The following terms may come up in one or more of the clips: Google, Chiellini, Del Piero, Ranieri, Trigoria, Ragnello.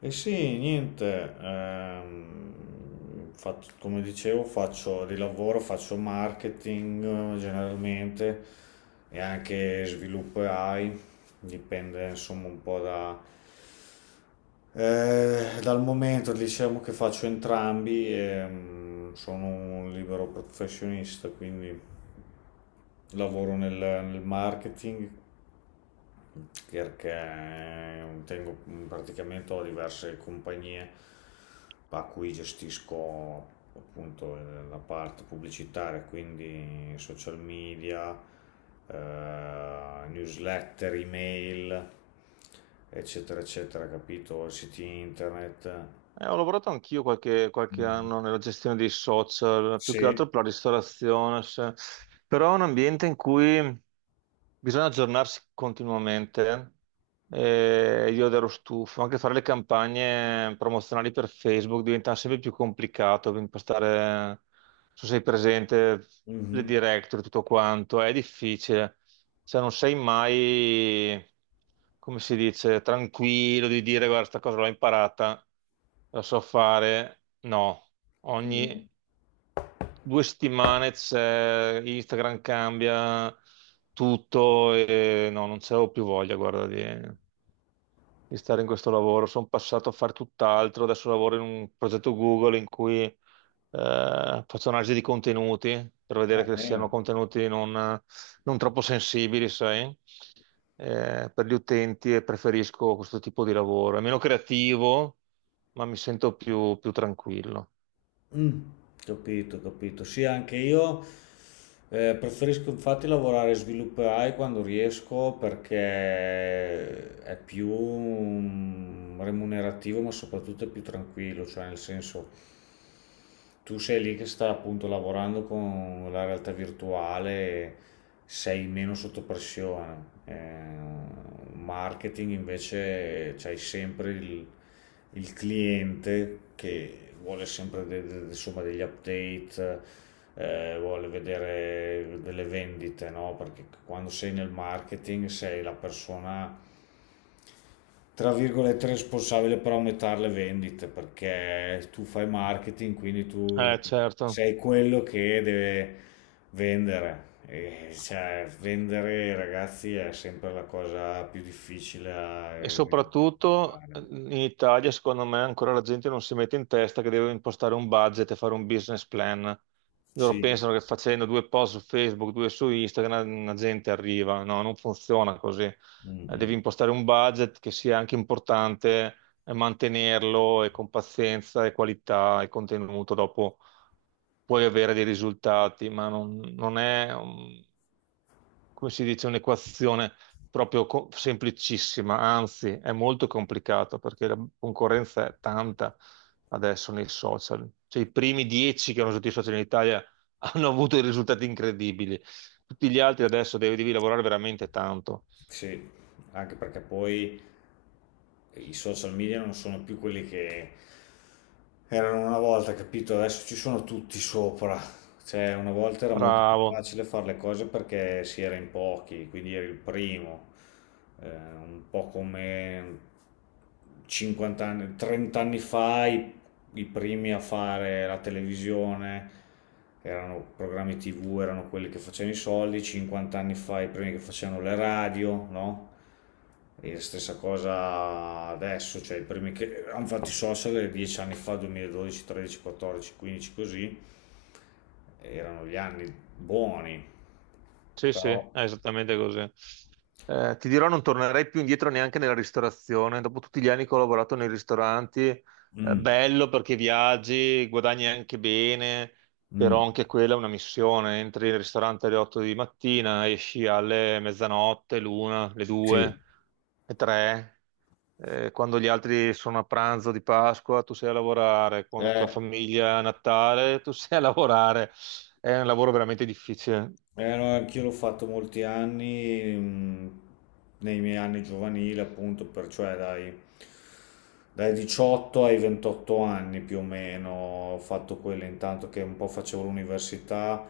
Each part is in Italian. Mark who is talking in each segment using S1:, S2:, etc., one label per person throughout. S1: E sì, niente, come dicevo, faccio di lavoro, faccio marketing generalmente e anche sviluppo AI, dipende insomma un po' da, dal momento, diciamo che faccio entrambi e sono un libero professionista, quindi lavoro nel marketing perché tengo, praticamente ho diverse compagnie a cui gestisco appunto la parte pubblicitaria, quindi social media, newsletter, email, eccetera, eccetera, capito? Siti internet.
S2: Ho lavorato anch'io qualche
S1: Mm.
S2: anno nella gestione dei social, più che
S1: Sì.
S2: altro per la ristorazione, però è un ambiente in cui bisogna aggiornarsi continuamente. Io ero stufo, anche fare le campagne promozionali per Facebook diventa sempre più complicato per impostare, non so se sei presente, le
S1: Mhm.
S2: directory, tutto quanto, è difficile. Cioè non sei mai, come si dice, tranquillo di dire guarda, sta cosa l'ho imparata, la so fare. No, ogni
S1: Mm.
S2: 2 settimane c'è, Instagram cambia tutto e no, non c'avevo più voglia, guarda, di stare in questo lavoro. Sono passato a fare tutt'altro, adesso lavoro in un progetto Google in cui faccio analisi di contenuti per
S1: Va
S2: vedere che siano
S1: bene.
S2: contenuti non troppo sensibili, sai? Per gli utenti, e preferisco questo tipo di lavoro. È meno creativo, ma mi sento più tranquillo.
S1: Mm, capito, capito. Sì, anche io preferisco infatti lavorare svilupperai quando riesco perché è più remunerativo, ma soprattutto è più tranquillo, cioè nel senso tu sei lì che sta appunto lavorando con la realtà virtuale, e sei meno sotto pressione. Marketing invece c'hai sempre il cliente che vuole sempre insomma, degli update, vuole vedere delle vendite, no? Perché quando sei nel marketing sei la persona, tra virgolette, responsabile per aumentare le vendite, perché tu fai marketing, quindi tu
S2: Certo.
S1: sei quello che deve vendere. E, cioè, vendere, ragazzi, è sempre la cosa più difficile.
S2: E soprattutto
S1: Da-
S2: in Italia, secondo me, ancora la gente non si mette in testa che deve impostare un budget e fare un business plan. Loro
S1: Sì.
S2: pensano che facendo due post su Facebook, due su Instagram, la gente arriva. No, non funziona così.
S1: Mm,
S2: Devi
S1: mm.
S2: impostare un budget che sia anche importante e mantenerlo, e con pazienza e qualità e contenuto. Dopo puoi avere dei risultati, ma non è, come si dice, un'equazione proprio semplicissima, anzi è molto complicato perché la concorrenza è tanta adesso nei social. Cioè, i primi 10 che hanno usato i social in Italia hanno avuto dei risultati incredibili. Tutti gli altri adesso devi lavorare veramente tanto.
S1: Sì, anche perché poi i social media non sono più quelli che erano una volta, capito? Adesso ci sono tutti sopra. Cioè, una volta era molto più
S2: Bravo.
S1: facile fare le cose perché si era in pochi, quindi eri il primo. Un po' come 50 anni, 30 anni fa i primi a fare la televisione erano programmi TV, erano quelli che facevano i soldi, 50 anni fa i primi che facevano le radio, no? E la stessa cosa adesso, cioè i primi che hanno fatto i social 10 anni fa, 2012, 13, 14, 15 così, erano gli anni buoni,
S2: Sì, sì, è
S1: però.
S2: esattamente così. Ti dirò, non tornerei più indietro neanche nella ristorazione. Dopo tutti gli anni che ho lavorato nei ristoranti,
S1: Mm,
S2: bello perché viaggi, guadagni anche bene,
S1: mm,
S2: però anche quella è una missione. Entri in ristorante alle 8 di mattina, esci alle mezzanotte, l'una, le
S1: sì.
S2: due, le tre. Quando gli altri sono a pranzo di Pasqua, tu sei a lavorare. Quando tua
S1: Eh,
S2: famiglia è a Natale, tu sei a lavorare. È un lavoro veramente difficile.
S1: No, anch'io l'ho fatto molti anni, nei miei anni giovanili, appunto, per, cioè dai, dai 18 ai 28 anni più o meno, ho fatto quello intanto che un po' facevo l'università,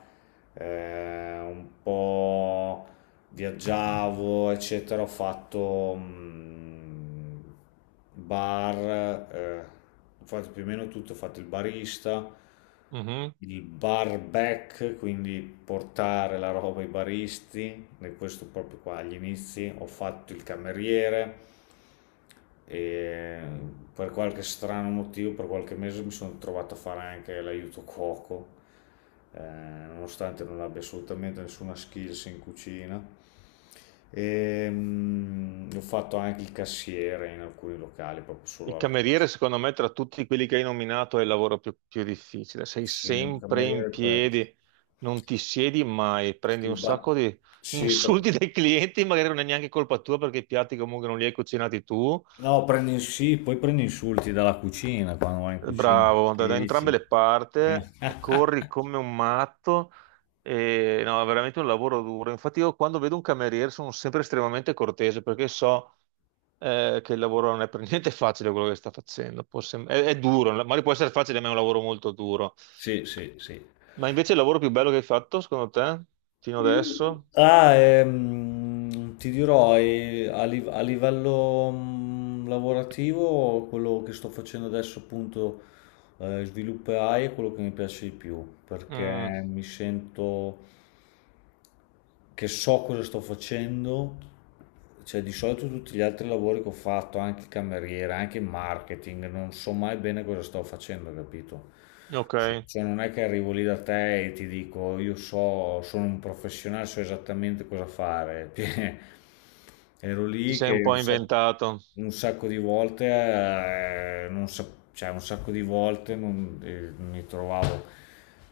S1: un po' viaggiavo, eccetera, ho fatto bar, eh, ho fatto più o meno tutto, ho fatto il barista,
S2: Mhm.
S1: il bar back, quindi portare la roba ai baristi, e questo proprio qua agli inizi, ho fatto il cameriere e per qualche strano motivo, per qualche mese mi sono trovato a fare anche l'aiuto cuoco, nonostante non abbia assolutamente nessuna skills in cucina. E, ho fatto anche il cassiere in alcuni locali, proprio
S2: Il
S1: solo alla casa.
S2: cameriere, secondo me, tra tutti quelli che hai nominato, è il lavoro più difficile. Sei
S1: Sì, il
S2: sempre
S1: cameriere e
S2: in
S1: il pezzo.
S2: piedi, non ti siedi mai, prendi un
S1: Il ba-
S2: sacco di
S1: Sì,
S2: insulti dai clienti, magari non è neanche colpa tua perché i piatti comunque non li hai cucinati tu.
S1: no, prendi, sì, poi prendi insulti dalla cucina quando vai in cucina,
S2: Bravo,
S1: che
S2: da,
S1: gli
S2: da entrambe
S1: dici?
S2: le parti,
S1: Eh.
S2: e corri come un matto, e no, è veramente un lavoro duro. Infatti io quando vedo un cameriere sono sempre estremamente cortese perché so che il lavoro non è per niente facile quello che sta facendo. È duro, magari può essere facile, ma è un lavoro molto duro.
S1: Sì, sì, sì.
S2: Ma invece il lavoro più bello che hai fatto, secondo te, fino adesso?
S1: Ah, ti dirò, a livello lavorativo, quello che sto facendo adesso appunto, sviluppo AI è quello che mi piace di più,
S2: Mm,
S1: perché mi sento che so cosa sto facendo. Cioè, di solito tutti gli altri lavori che ho fatto, anche il cameriere, anche il marketing, non so mai bene cosa sto facendo, capito?
S2: ok,
S1: Sì, cioè non è che arrivo lì da te e ti dico io so, sono un professionale, so esattamente cosa fare. Cioè, ero
S2: ti
S1: lì
S2: sei
S1: che
S2: un po' inventato.
S1: un sacco, di volte, non sap- cioè un sacco di volte mi trovavo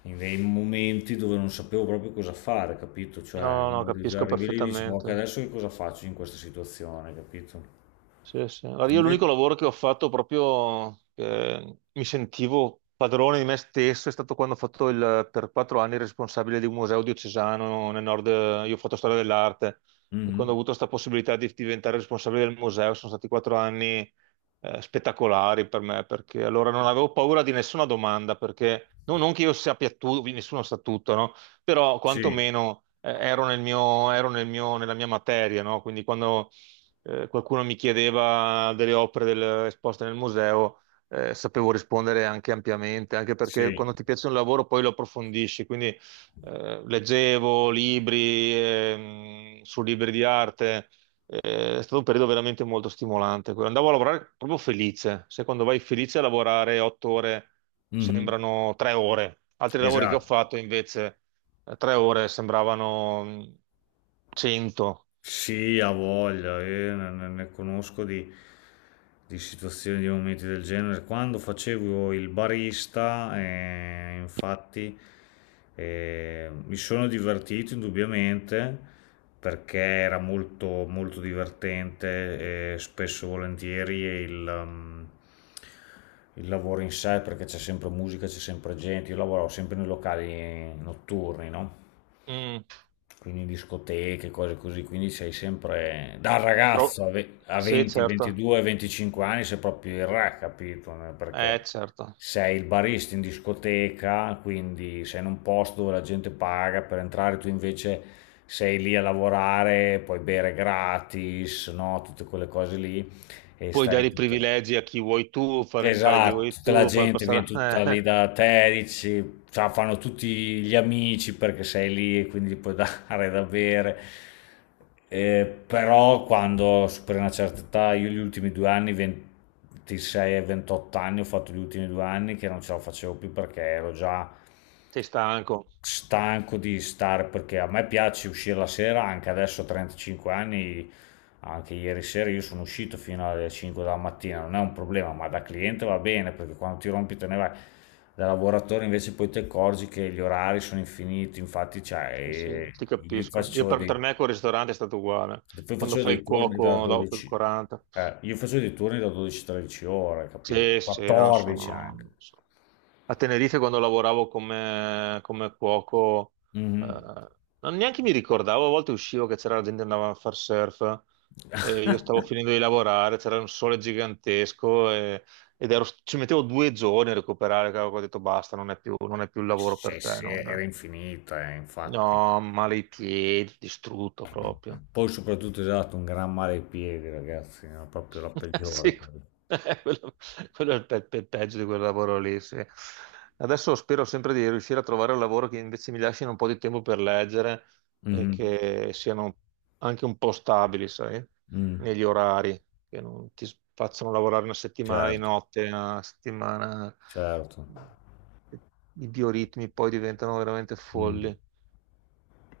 S1: in dei momenti dove non sapevo proprio cosa fare, capito? Cioè
S2: No, no, capisco
S1: arrivi lì e dici, ma ok,
S2: perfettamente.
S1: adesso che cosa faccio in questa situazione, capito?
S2: Sì, sì. Allora, io l'unico
S1: Invece.
S2: lavoro che ho fatto proprio che mi sentivo padrone di me stesso è stato quando ho fatto il, per 4 anni, il responsabile di un museo diocesano nel nord. Io ho fatto storia dell'arte, e quando
S1: Mhm.
S2: ho avuto questa possibilità di diventare responsabile del museo sono stati 4 anni spettacolari per me, perché allora non avevo paura di nessuna domanda, perché no- non che io sappia tutto, nessuno sa tutto, no? Però
S1: Sì,
S2: quantomeno ero nel mio, nella mia materia, no? Quindi quando qualcuno mi chiedeva delle opere esposte nel museo, sapevo rispondere anche ampiamente, anche perché
S1: sì.
S2: quando ti piace un lavoro poi lo approfondisci, quindi leggevo libri, su libri di arte, è stato un periodo veramente molto stimolante, quello. Andavo a lavorare proprio felice; se quando vai felice a lavorare 8 ore
S1: Mhm.
S2: sembrano 3 ore, altri lavori che ho
S1: Esatto.
S2: fatto invece 3 ore sembravano 100.
S1: Sì, ha voglia, ne conosco di situazioni, di momenti del genere. Quando facevo il barista, infatti, mi sono divertito indubbiamente perché era molto, molto divertente e spesso e volentieri il lavoro in sé, perché c'è sempre musica, c'è sempre gente. Io lavoravo sempre nei locali notturni, no?
S2: Mm.
S1: Quindi discoteche, cose così, quindi sei sempre da
S2: Tro-
S1: ragazzo a
S2: Sì,
S1: 20,
S2: certo,
S1: 22, 25 anni, sei proprio il re, capito? No? Perché
S2: certo.
S1: sei il barista in discoteca, quindi sei in un posto dove la gente paga per entrare, tu invece sei lì a lavorare, puoi bere gratis, no? Tutte quelle cose lì e
S2: Puoi
S1: stai
S2: dare
S1: lì
S2: i
S1: tutto.
S2: privilegi a chi vuoi tu, far entrare chi
S1: Esatto,
S2: vuoi
S1: tutta la
S2: tu, far
S1: gente viene
S2: passare.
S1: tutta lì da te, dici, cioè, fanno tutti gli amici perché sei lì e quindi gli puoi dare da bere. Però quando superi una certa età, io gli ultimi 2 anni, 26 e 28 anni, ho fatto gli ultimi 2 anni che non ce la facevo più perché ero già
S2: Sei stanco.
S1: stanco di stare perché a me piace uscire la sera, anche adesso a 35 anni, anche ieri sera io sono uscito fino alle 5 della mattina, non è un problema, ma da cliente va bene perché quando ti rompi te ne vai. Da lavoratore invece poi ti accorgi che gli orari sono infiniti, infatti cioè,
S2: Sì, sì, ti
S1: io
S2: capisco. Io
S1: faccio
S2: per,
S1: dei,
S2: per me col ristorante è stato uguale.
S1: poi
S2: Quando
S1: facevo
S2: fai
S1: dei
S2: il
S1: turni da
S2: cuoco dopo il
S1: 12,
S2: 40.
S1: io facevo dei turni da 12-13 ore, capito?
S2: Sì, sì, no,
S1: 14 anche.
S2: sono... sono- A Tenerife quando lavoravo come cuoco, eh,
S1: Mhm.
S2: non neanche mi ricordavo, a volte uscivo che c'era gente che andava a far surf. E io stavo finendo di lavorare, c'era un sole gigantesco ci mettevo 2 giorni a recuperare. Cavolo, ho detto basta, non è più il lavoro
S1: Cioè,
S2: per te,
S1: sì,
S2: non-
S1: era infinita, infatti.
S2: no, male i piedi, distrutto proprio.
S1: Poi soprattutto esatto, un gran male ai piedi, ragazzi, è proprio la peggiore,
S2: Sì,
S1: quella.
S2: quello, quello, è il peggio di quel lavoro lì, sì. Adesso spero sempre di riuscire a trovare un lavoro che invece mi lasciano un po' di tempo per leggere e
S1: Mhm.
S2: che siano anche un po' stabili, sai,
S1: Mm.
S2: negli orari, che non ti facciano lavorare una settimana di
S1: Certo,
S2: notte, una settimana.
S1: certo.
S2: I bioritmi poi diventano veramente
S1: Mm.
S2: folli.